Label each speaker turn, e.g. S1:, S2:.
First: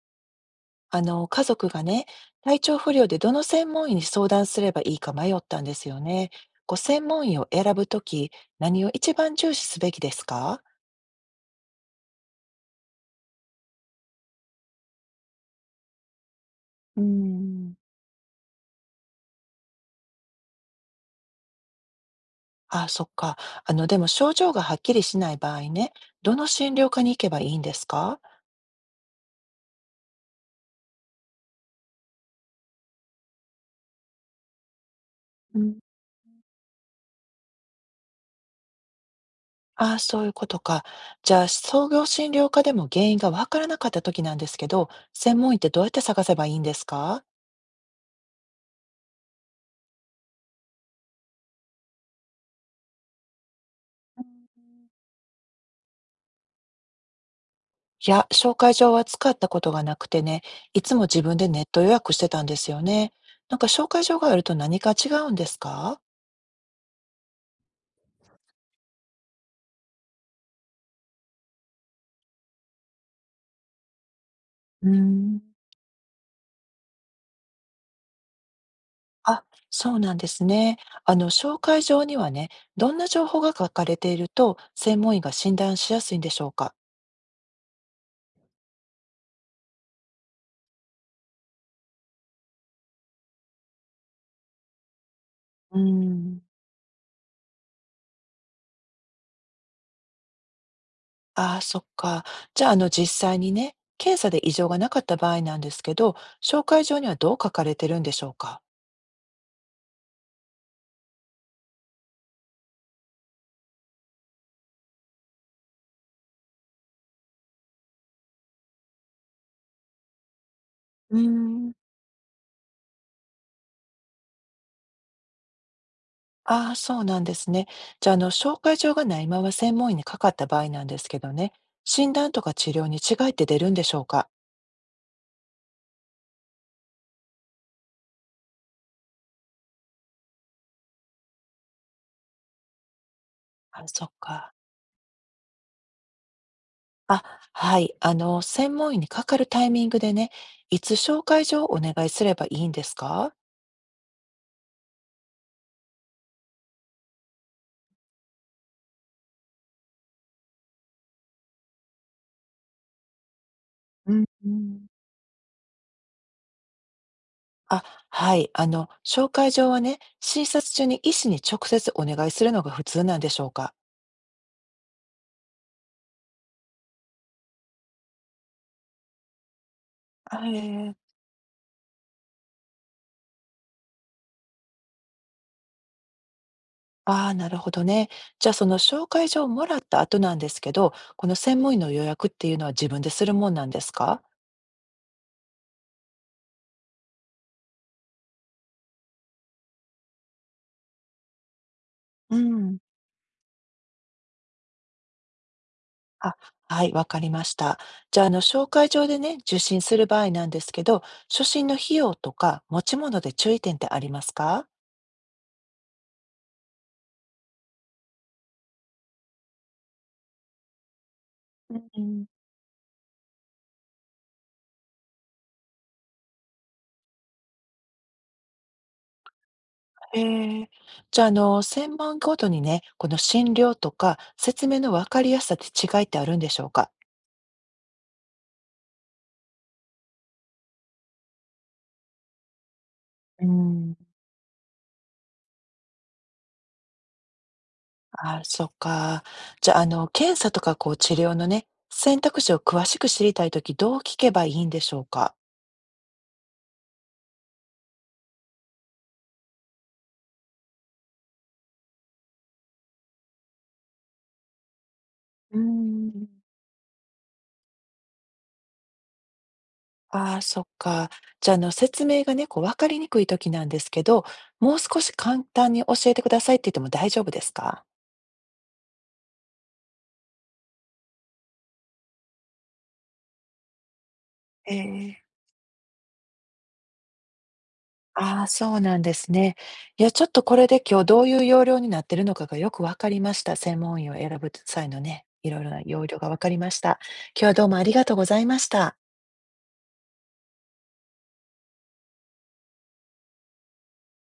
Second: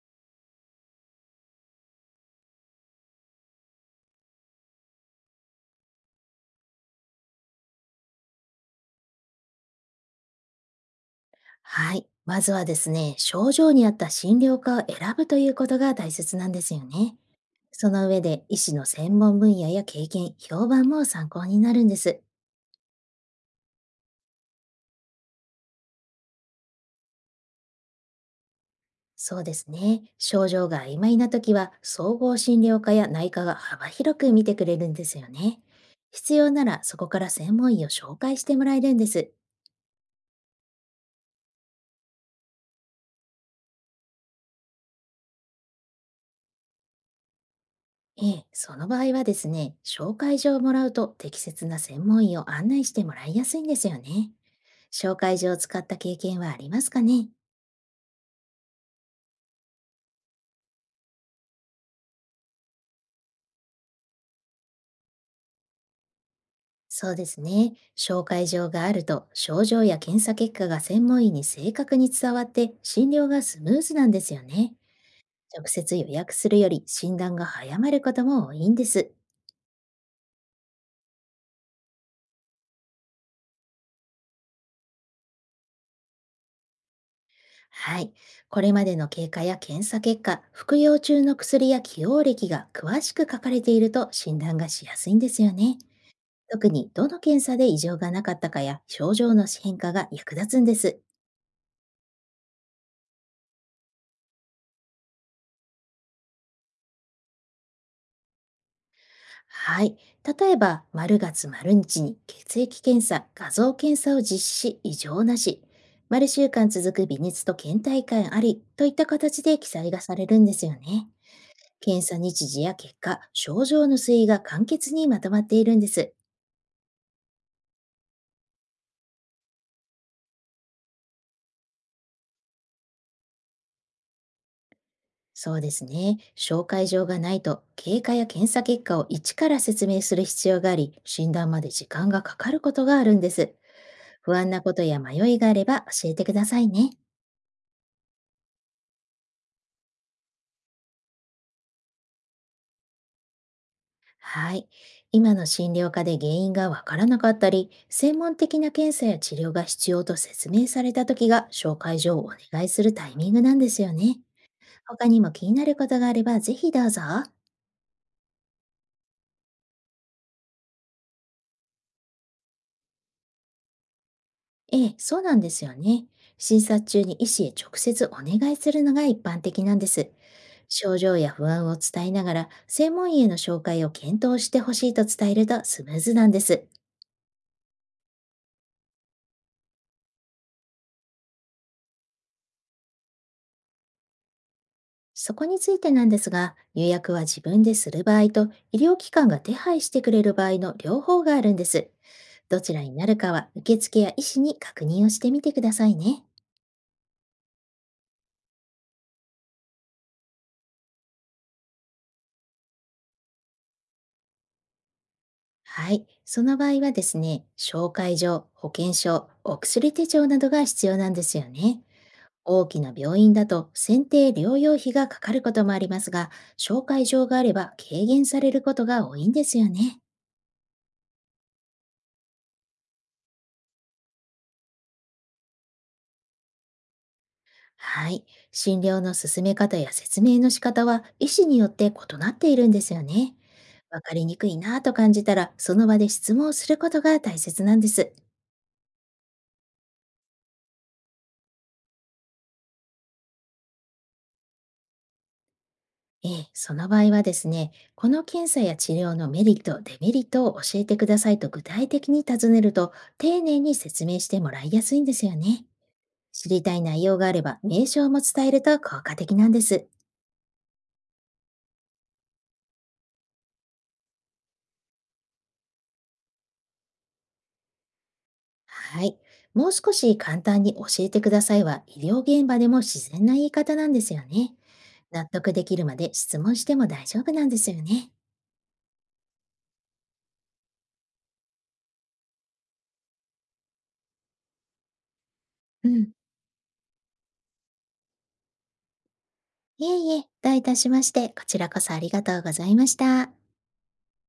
S1: 家族がね、体調不良でどの専門医に相談すればいいか迷ったんですよね。こう専門医を選ぶとき、何を一番重視すべきですか？
S2: はい。まずはですね、症状に合った診療科を選ぶということが大切なんですよ
S1: うー
S2: ね。
S1: ん、
S2: その上で医師の専門分野や経験、評判も参考になるんです。
S1: あ、そっか。でも症状がはっきりしない場合ね、どの診療科に行けばいいんですか？
S2: そうですね。症状が曖昧な時は、総合診療科や内科が幅広く見てくれるんですよ
S1: う
S2: ね。
S1: ん。
S2: 必要ならそこから専門医を紹介してもらえるんです。
S1: ああ、そういうことか。じゃあ、創業診療科でも原因がわからなかったときなんですけど、専門医ってどうやって探せばいいんですか？
S2: ええ、その場合はですね、紹介状をもらうと適切な専門医を案内してもらいやすいんですよね。紹介状を使った経験はありますかね。
S1: いや、紹介状は使ったことがなくてね、いつも自分でネット予約してたんですよね。なんか紹介状があると何か違うんですか？
S2: そうですね。紹介状があると症状や検査結果が専門医に正確に伝わって診療がスムーズなんですよね。
S1: うーん、
S2: 直接予約するより診断が早まることも多いんです。
S1: あ、そうなんですね。紹介状にはね、どんな情報が書かれていると専門医が診断しやすいんでしょうか？
S2: はい。これまでの経過や検査結果、服用中の薬や起用歴が詳しく書かれていると診断がしやすいんですよ
S1: う
S2: ね。
S1: ーん、
S2: 特にどの検査で異常がなかったかや症状の変化が役立つんです。
S1: ああ、そっか。じゃあ、実際にね、検査で異常がなかった場合なんですけど、紹介状にはどう書かれてるんでしょうか？
S2: はい。例えば、丸月丸日に血液検査、画像検査を実施し、異常なし。丸週間続く微熱と倦怠感ありといった形で記載がされるんですよね。
S1: うーん。
S2: 検査日時や結果、症状の推移が簡潔にまとまっているんです。
S1: ああ、そうなんですね。じゃあ、紹介状がないまま専門医にかかった場合なんですけどね、診断とか治療に違いって出るんでしょうか？
S2: そうですね。紹介状がないと、経過や検査結果を一から説明する必要があり、診断まで時間がかかることがあるんです。
S1: あ、そっ
S2: 不安
S1: か。
S2: なことや迷いがあれば教えてくださいね。
S1: あ、はい。専門医にかかるタイミングでね、いつ紹介状をお願いすればいいんですか？
S2: はい。今の診療科で原因がわからなかったり、専門的な検査や治療が必要と説明されたときが紹介状をお願いするタイミングなんですよ
S1: う
S2: ね。
S1: ん、うん。
S2: 他にも気になることがあればぜひどうぞ。
S1: あ、はい。紹介状はね、診察中に医師に直接お願いするのが普通なんでしょうか？
S2: ええ、そうなんですよね。診察中に医師へ直接お願いするのが一般的なんです。
S1: あ、へえ。
S2: 症状や不安を伝えながら、専門医への紹介を検討してほしいと伝えるとスムーズなんです。
S1: ああ、なるほどね。じゃあ、その紹介状をもらった後なんですけど、この専門医の予約っていうのは自分でするもんなんですか？
S2: そこについてなんですが、予約は自分でする場合と、医療機関が手配してくれる場合の両方があるんです。
S1: う
S2: どち
S1: ん。
S2: らになるかは、受付や医師に確認をしてみてくださいね。
S1: あ、はい、わかりました。じゃあ、紹介状でね、受診する場合なんですけど、初診の費用とか持ち物で注意点ってありますか？
S2: はい。その場合はですね、紹介状、保険証、お薬手帳などが必要なんですよ
S1: う
S2: ね。
S1: ん。
S2: 大きな病院だと選定療養費がかかることもありますが、紹介状があれば軽減されることが多いんですよね。
S1: へえ、じゃあ、専門ごとにね、この診療とか説明のわかりやすさって違いってあるんでしょうか？
S2: はい。診療の進め方や説明の仕方は医師によって異なっているんですよね。
S1: うん。
S2: わかりにくいなぁと感じたら、その場で質問をすることが大切なんです。
S1: ああ、そっか。じゃあ、検査とかこう治療のね、選択肢を詳しく知りたいとき、どう聞けばいいんでしょうか？
S2: ええ、その場合はですね、この検査や治療のメリット、デメリットを教えてくださいと具体的に尋ねると、丁寧に説明してもらいやすいんですよ
S1: うー
S2: ね。
S1: ん。
S2: 知りたい内容があれば、名称も伝えると効果的なんです。
S1: ああ、そっか。じゃあ、説明がね、こう分かりにくいときなんですけど、もう少し簡単に教えてくださいって言っても大丈夫ですか？
S2: はい。もう少し簡単に教えてくださいは、医療現場でも自然な言い方なんですよね。
S1: ええ。
S2: 納得できるまで質問しても大丈夫なんですよね。
S1: ああ、そうなんですね。いや、ちょっとこれで今日どういう要領になってるのかがよく分かりました。専門医を選ぶ際のね、いろいろな
S2: う
S1: 要
S2: ん。
S1: 領が分かりました。今日はどうもありがとうございました。
S2: いえいえ、どういたしまして、こちらこそありがとうございました。